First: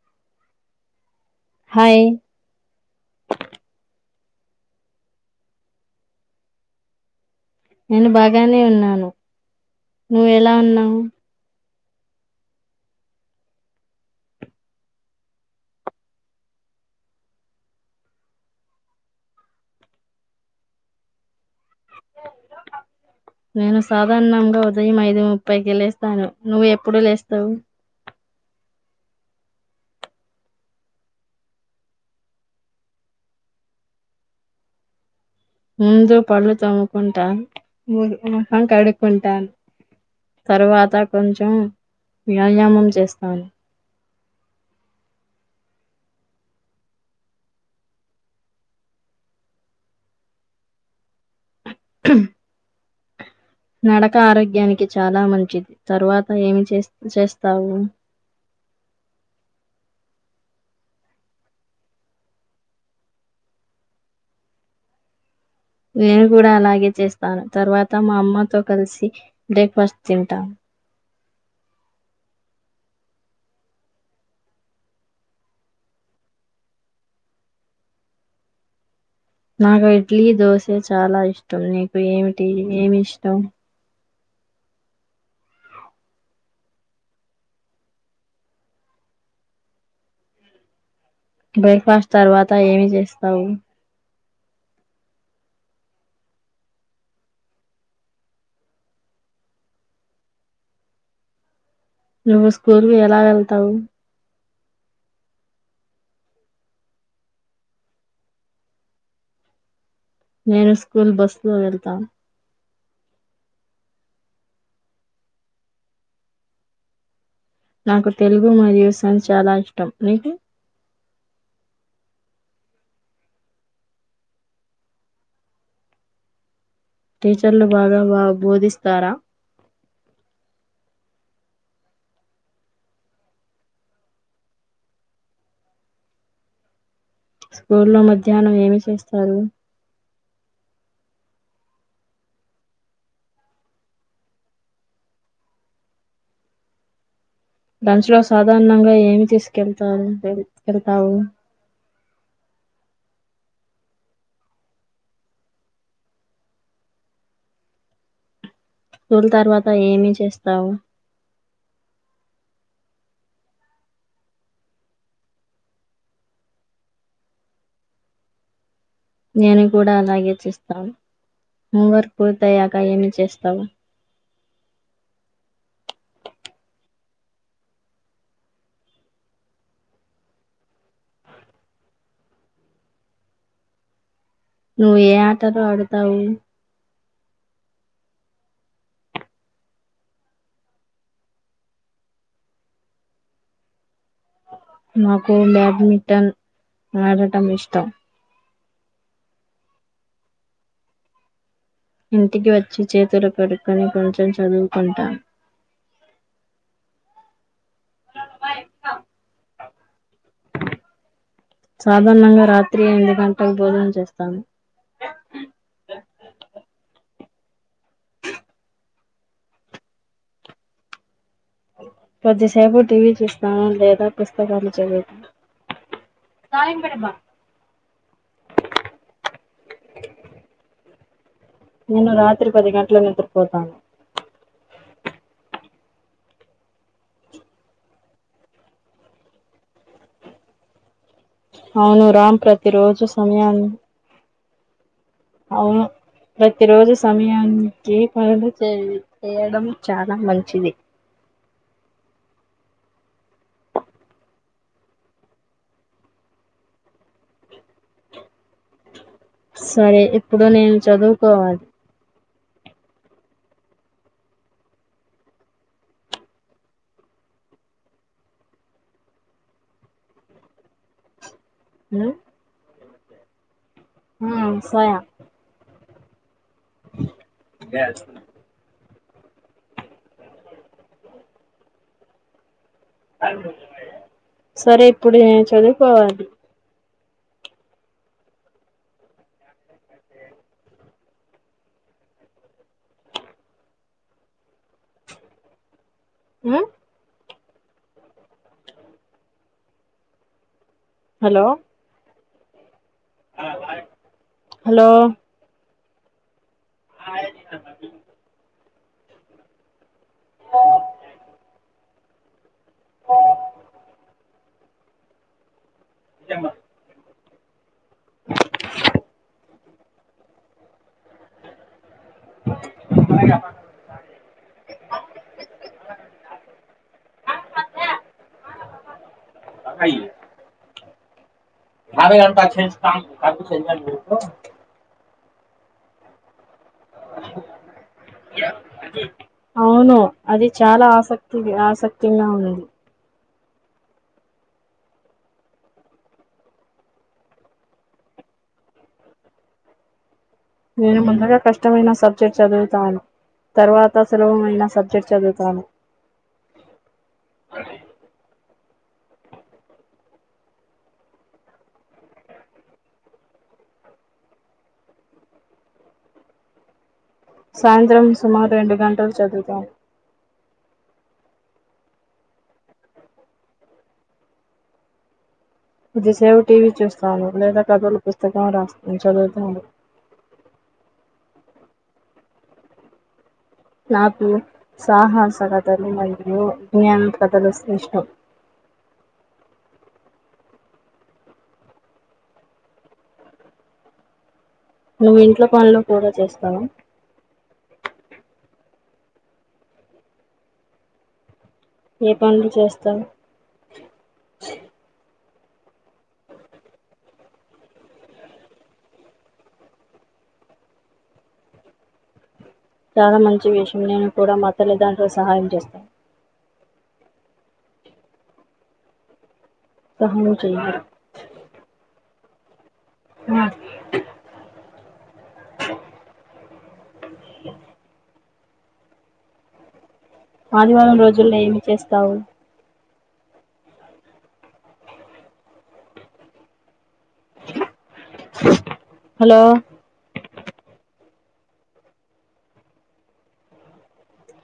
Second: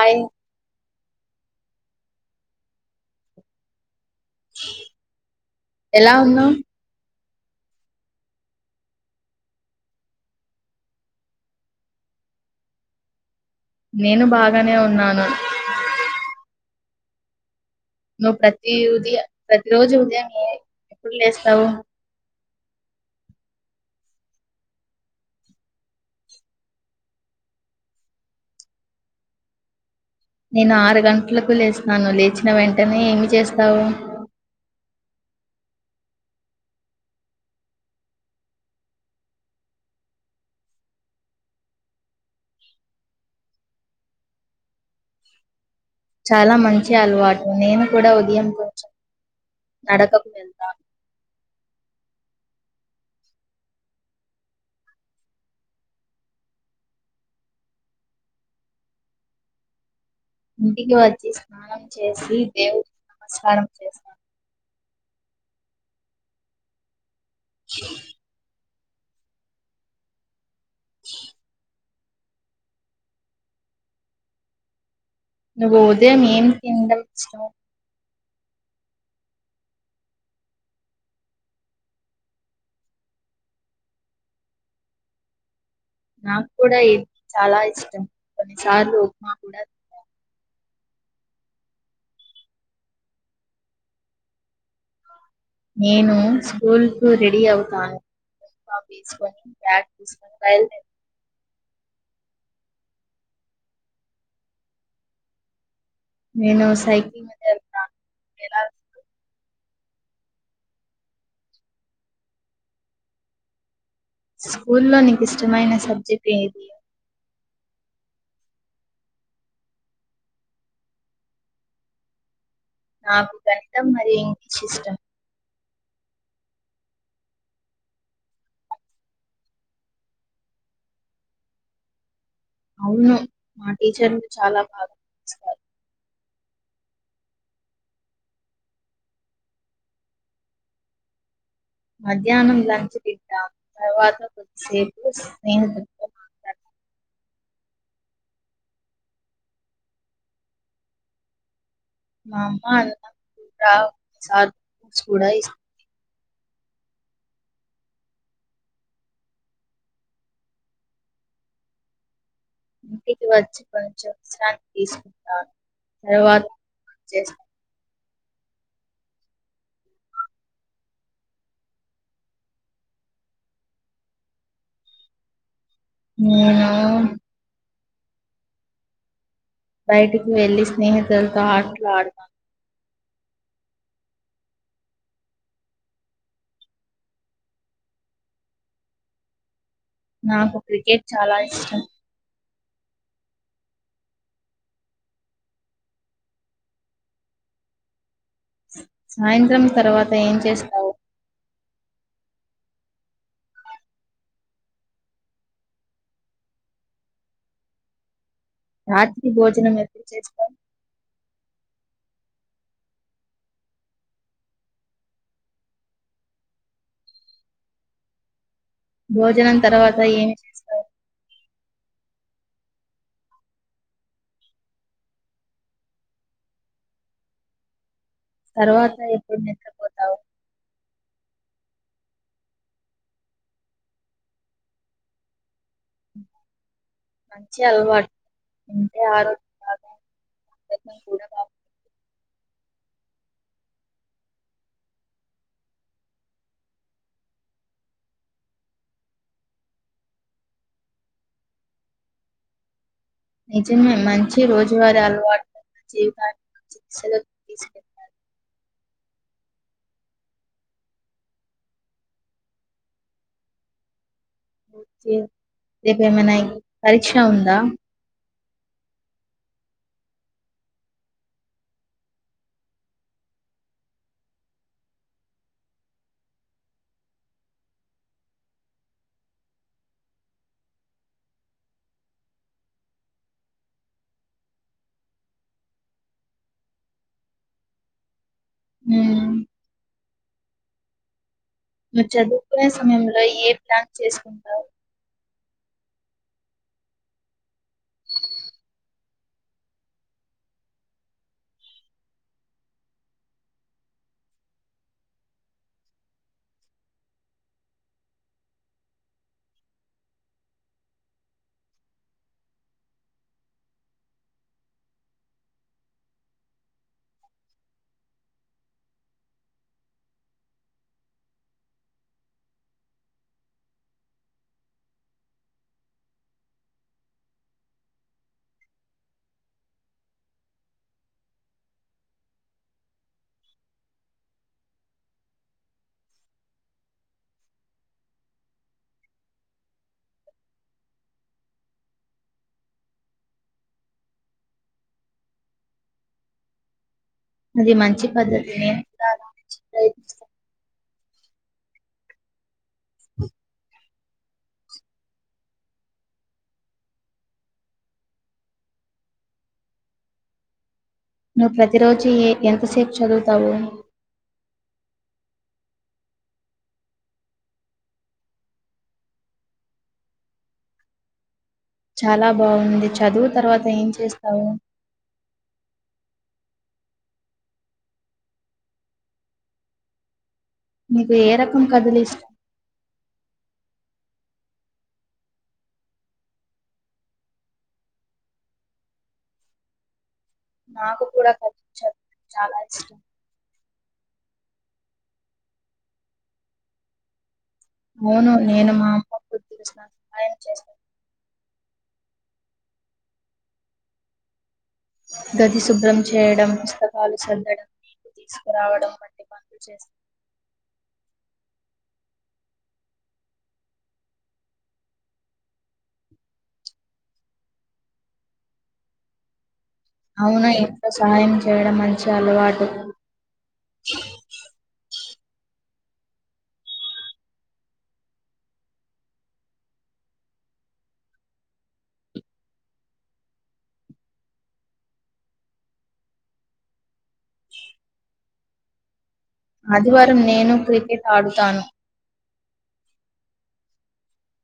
అయిన్ hi ఎలా ఉన్నావ్ నేను బాగానే ఉన్నాను నువ్వు ఎలా ఉన్నావు నేను బాగానే ఉన్నాను. నువ్వు ప్రతి ఉదయం ప్రతి రోజు ఉదయం ఏ ఎప్పుడు లేస్తావు నేను సాధారణంగా ఉదయం ఐదు ముప్పైకిి లేస్తాను నువ్వు ఎప్పుడు లేస్తావు? నేను ఆరు గంటలకు లేస్తాను లేచిన వెంటనే ఏమి చేస్తావు ముందు పళ్ళు తమ్ముకుంటాను. మొహం కడుక్కుంటాను. తరువాత కొంచెం వ్యాయామం చేస్తాను. చాలా మంచి అలవాటు నేను కూడా ఉదయం కొంచెం నడకకు వెళ్తా నడక ఆరోగ్యానికి చాలా మంచిది తరువాత ఏమి చేస్ చేస్తావు ఇంటికి వచ్చి స్నానం చేసి దేవుడికి నమస్కారం చేస్తారు నేను కూడా అలాగే చేస్ తాను తర్వాత మా అమ్మతో కలిసి బ్రేక్ఫాస్ట్ తింటాం. నువ్వు ఉదయం ఏం తిండం ఇష్టం నాకు ఇడ్లీ దోశ చాలా ఇష్టం నీకు ఏమిటి ఏమి ఇష్టం నాకు కూడా ఇది చాలా ఇష్టం కొన్నిసార్లు ఉప్మా కూడా బ్రేక్ఫాస్ట్ తర్వాత ఏమి చేస్తావు నేను స్కూల్ కు రెడీ అవుతాను యూనిఫామ్ తీసుకొని బ్యాగ్ తీసుకొని బయలుదేరుతాను నువ్వు స్కూల్కి ఎలా వెళ్తావు నేను సైకిల్ మీద వెళ్తాను. నువ్వు ఎలా వస్ నేను స్కూల్ బస్సు లో వెళ్తాను స్కూల్లో నీకు ఇష్టమైన సబ్జెక్ట్ ఏది నాకు తెలుగు మరియు సైన్స్ చాలా ఇష్టం నీకు నాకు గణితం మరి ఇంగ్లీష్ ఇష్టం టీచర్లు బాగా బా బోధిస్తారా అవును మా టీచర్లు చాలా బాగా బోధిస్తారు స్కూ ల్లో మధ్యాహ్నం ఏమి చేస్తారు? మధ్యాహ్నం లంచ్ తింటాం తర్వాత కొద్దిసేపు స్నేహితుడితో మాట్లాడ లంచ్ లో సాధారణంగా ఏమి తీసుకెళ్తారు వె వెళ్తావు మా అమ్మ అన్నంసార్స్ కూడా ఇస్తుంది స్కూల్ తర్వాత ఏమి చేస్తావు? ఇంటికి వచ్చి కొంచెం విశ్రాంతి తీసుకుంటాను తర్వాత వచ్చేసి నేను కూడా అలాగే చేస్తాను హోంవర్క్ పూర్తి అయ్యాక ఏమి చేస్తావు నేనా బయటికి వెళ్లి స్నేహితులతో ఆటలాడుతాం నువ్వు ఏ ఆటలో ఆడుతావు నాకు క్రికెట్ చాలా ఇష్టం మాకు బ్యాడ్మింటన్ ఆడటం ఇష్టం. సాయంత్రం తర్వాత ఏం చేస్తావు. ఇంటికి వచ్చి చేతులు కడుక్కోని కొంచెం చదువుకుంటా రాత్రి భోజనం ఏ చే సాధారణంగా రాత్రి ఎనిమిది గంటలు భోజనం చేస్తాము. భోజనం తర్వాత ఏమి చేస్తారు. కొద్దిసేపు టీవీ చూస్తాము లేదా పుస్తకాలు చదువుతాము. తర్వాత ఎప్పుడు నిద్రపోతావు నేను రాత్రి పది గంటలు పోతాను. మంచి అలవాటు ఇంటే ఆరోగ్య బాగా [unintelligible] అవును రామ్ ప్రతి రోజు సమయాన్ని అవును ప్రతిరోజు సమయానికి పనులు చే చేయడం చాలా మంచిది. నిజమే మంచి రోజువారీ అలవాటున్న జీవితాన్ని చికిత్సలోకి తీసుకెళ్తారు. సరే ఇప్పుడు నేను చదువుకోవాలి. రేపు ఏమైనా పరీక్ష ఉందా హ్మ్ ఆ సాయ బ్యాస్ సరే ఇప్పుడు నేను చదువుకోవాలి. హ్మ్ చదువుకునే సమయంలో ఏ ప్లాన్ చేసుకుంటారు. హ్మ్ హలో హలో హా స చెమ [inaudible] అయి అారఘంటా చే కా క అవును అది చాలా ఆసక్తి ఆసక్తింగా ఉంది. అది మంచి పద్ధతి నేను కూడా అలా ప్రయత్నిస్తాను. నేను ముందుగా కష్టమైన సబ్జెక్ట్ చదువు తర్వాత [unintelligible] మైన సబ్జెక్ట్ చదువుతాను. నువ్వు ప్రతిరోజు ఎంతసేపు చదువుతావు. సాయంత్రం సుమారు రెండు గంటలు చదువుతాను చాలా బావుంది. చదువు తర్వాత ఏం చేస్తావు. కొందిసేపు టీవీ చూస్తాను లేదా కథలు పుస్తకం రాస్తా చదువుతాను. మీకు ఏ రకం కథలు ఇష్టం. నాకు సాహసలకథలు మరియు జ్ఞానం కథలు శ్రేష్టం. నాకు కూడా కథలు చదువడం చాలా ఇష్టం. నువ్వు ఇంట్లో పనులో కూడా చేస్తావా అవును నేను మా అమ్మకు తెలిసిన సహాయం చేస్తాను. ఏ పనులు చేస్తారు. గది శుభ్రం చేయడం, పుస్తకాలు సర్దడం, నీళ్లు తీసుకురావడం వంటి పనులు చేస్తాను. చాలా మంచి విషయం నేను కూడా మా తల్లిదండ్రులు సహాయం చేస్తాను. సహాయం అవునా ఇంట్లో చేయాలి సహాయం చేయడం మంచి లవాటు ఆ ఆదివారం రోజుల్లో ఏమి చేస్తావు హలో ఆదివారం నేను క్రికెట్ ఆడుతాను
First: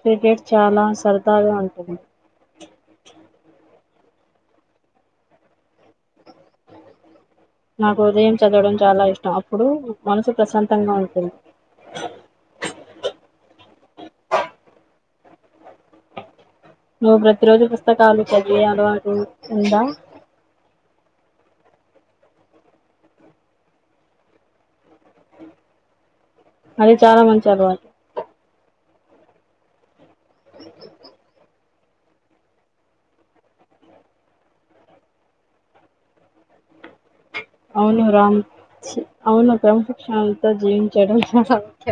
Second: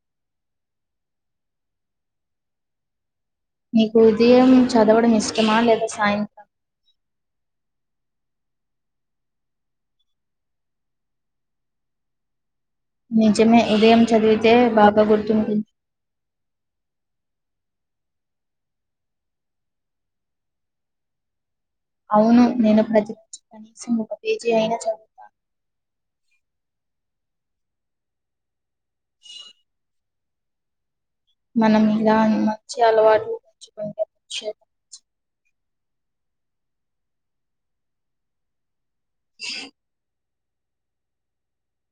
క్రికెట్ చాలా సరదాగా ఉంటుంది నీకు ఉదయం చదవడం ఇష్టమా లేదా సాయంత్రం నాకు ఉదయం చదవడం చాలా ఇష్టం అప్పుడు మనసు ప్రశాంతంగా ఉంటుంది నిజమే ఉదయం చదివితే బాగా గుర్తుంటుంది నువ్వు ప్రతిరోజు పుస్తకాలు చదివే అలవాటు ఉన్ ఉందా అవును నేను ప్రజ నుంచి కనీసం ఒక పేజీ అయినా చదువుతాను అది చాలా మంచి అలవాటు అ మనం ఇలా మంచి అలవాట్లు ఉంచుకుంటే అవును రామ్ అవును ప్రముఖ క్షన్ ఈ రోజు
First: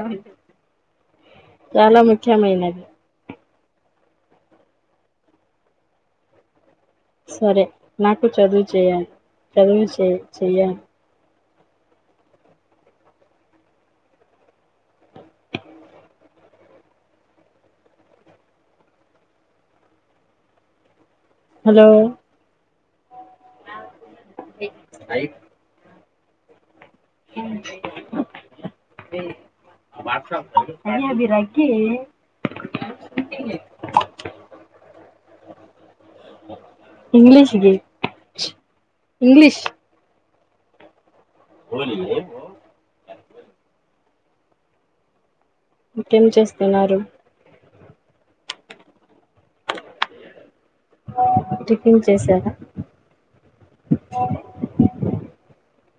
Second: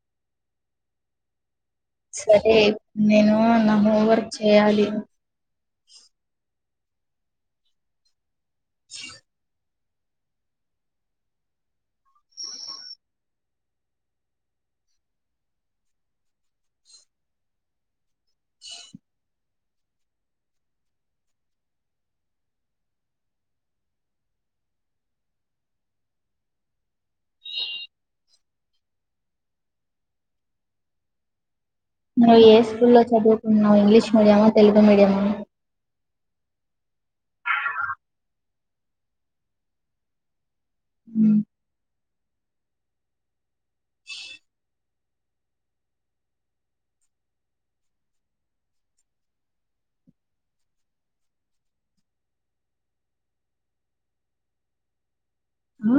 ఎం [unintelligible] సరే నేను నా హో వర్క్ చేయాలి సరే నాక్ చదువు చేయాలి చదువే చే చెయ్య హలో అభయి నువ్ ఏ స్కూల్లో చదువుకుంన్నవ్ English medium Telugu medium English గి ఇంగ్లీష్ ఉ పోలీ ఇంకేం చేస్తున్నారు టిఫిన్ చేశారా ఆ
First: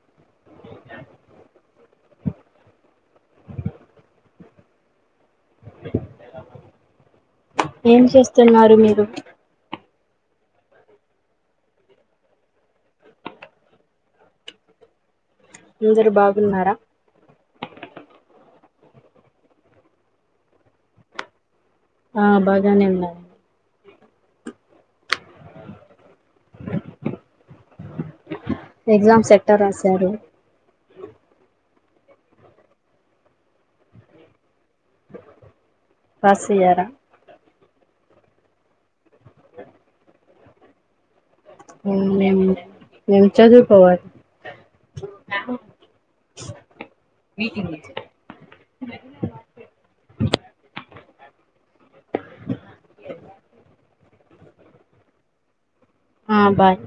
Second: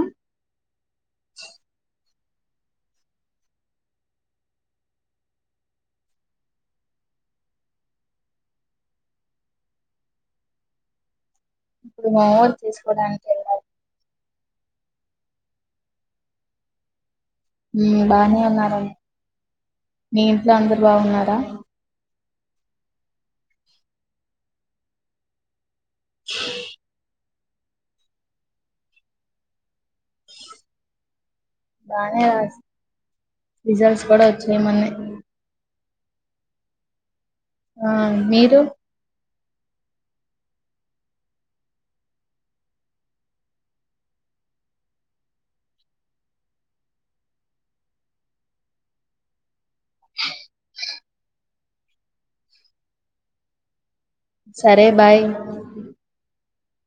ఏం చేస్తున్నారు మీరు ఇప్పుడు మే ఓట్ చేసుకోవడానికి వెళ్ళాలి అందరు బాగున్నారా హు బానే ఉన్నారన్ మీ ఇంట్లో అందరు బాగున్నారా ఆ బాగానే ఉన్నారు ఎగ్జామ్ ఎట్ట రాశారు బానే రిజల్ట్స్ కూడా వచ్చాయి మొన్నే పాస్ అయ్యారా ఆ మీరు మ్ నేను చదువు కోవ సరే బాయ్ ఆ బాయ్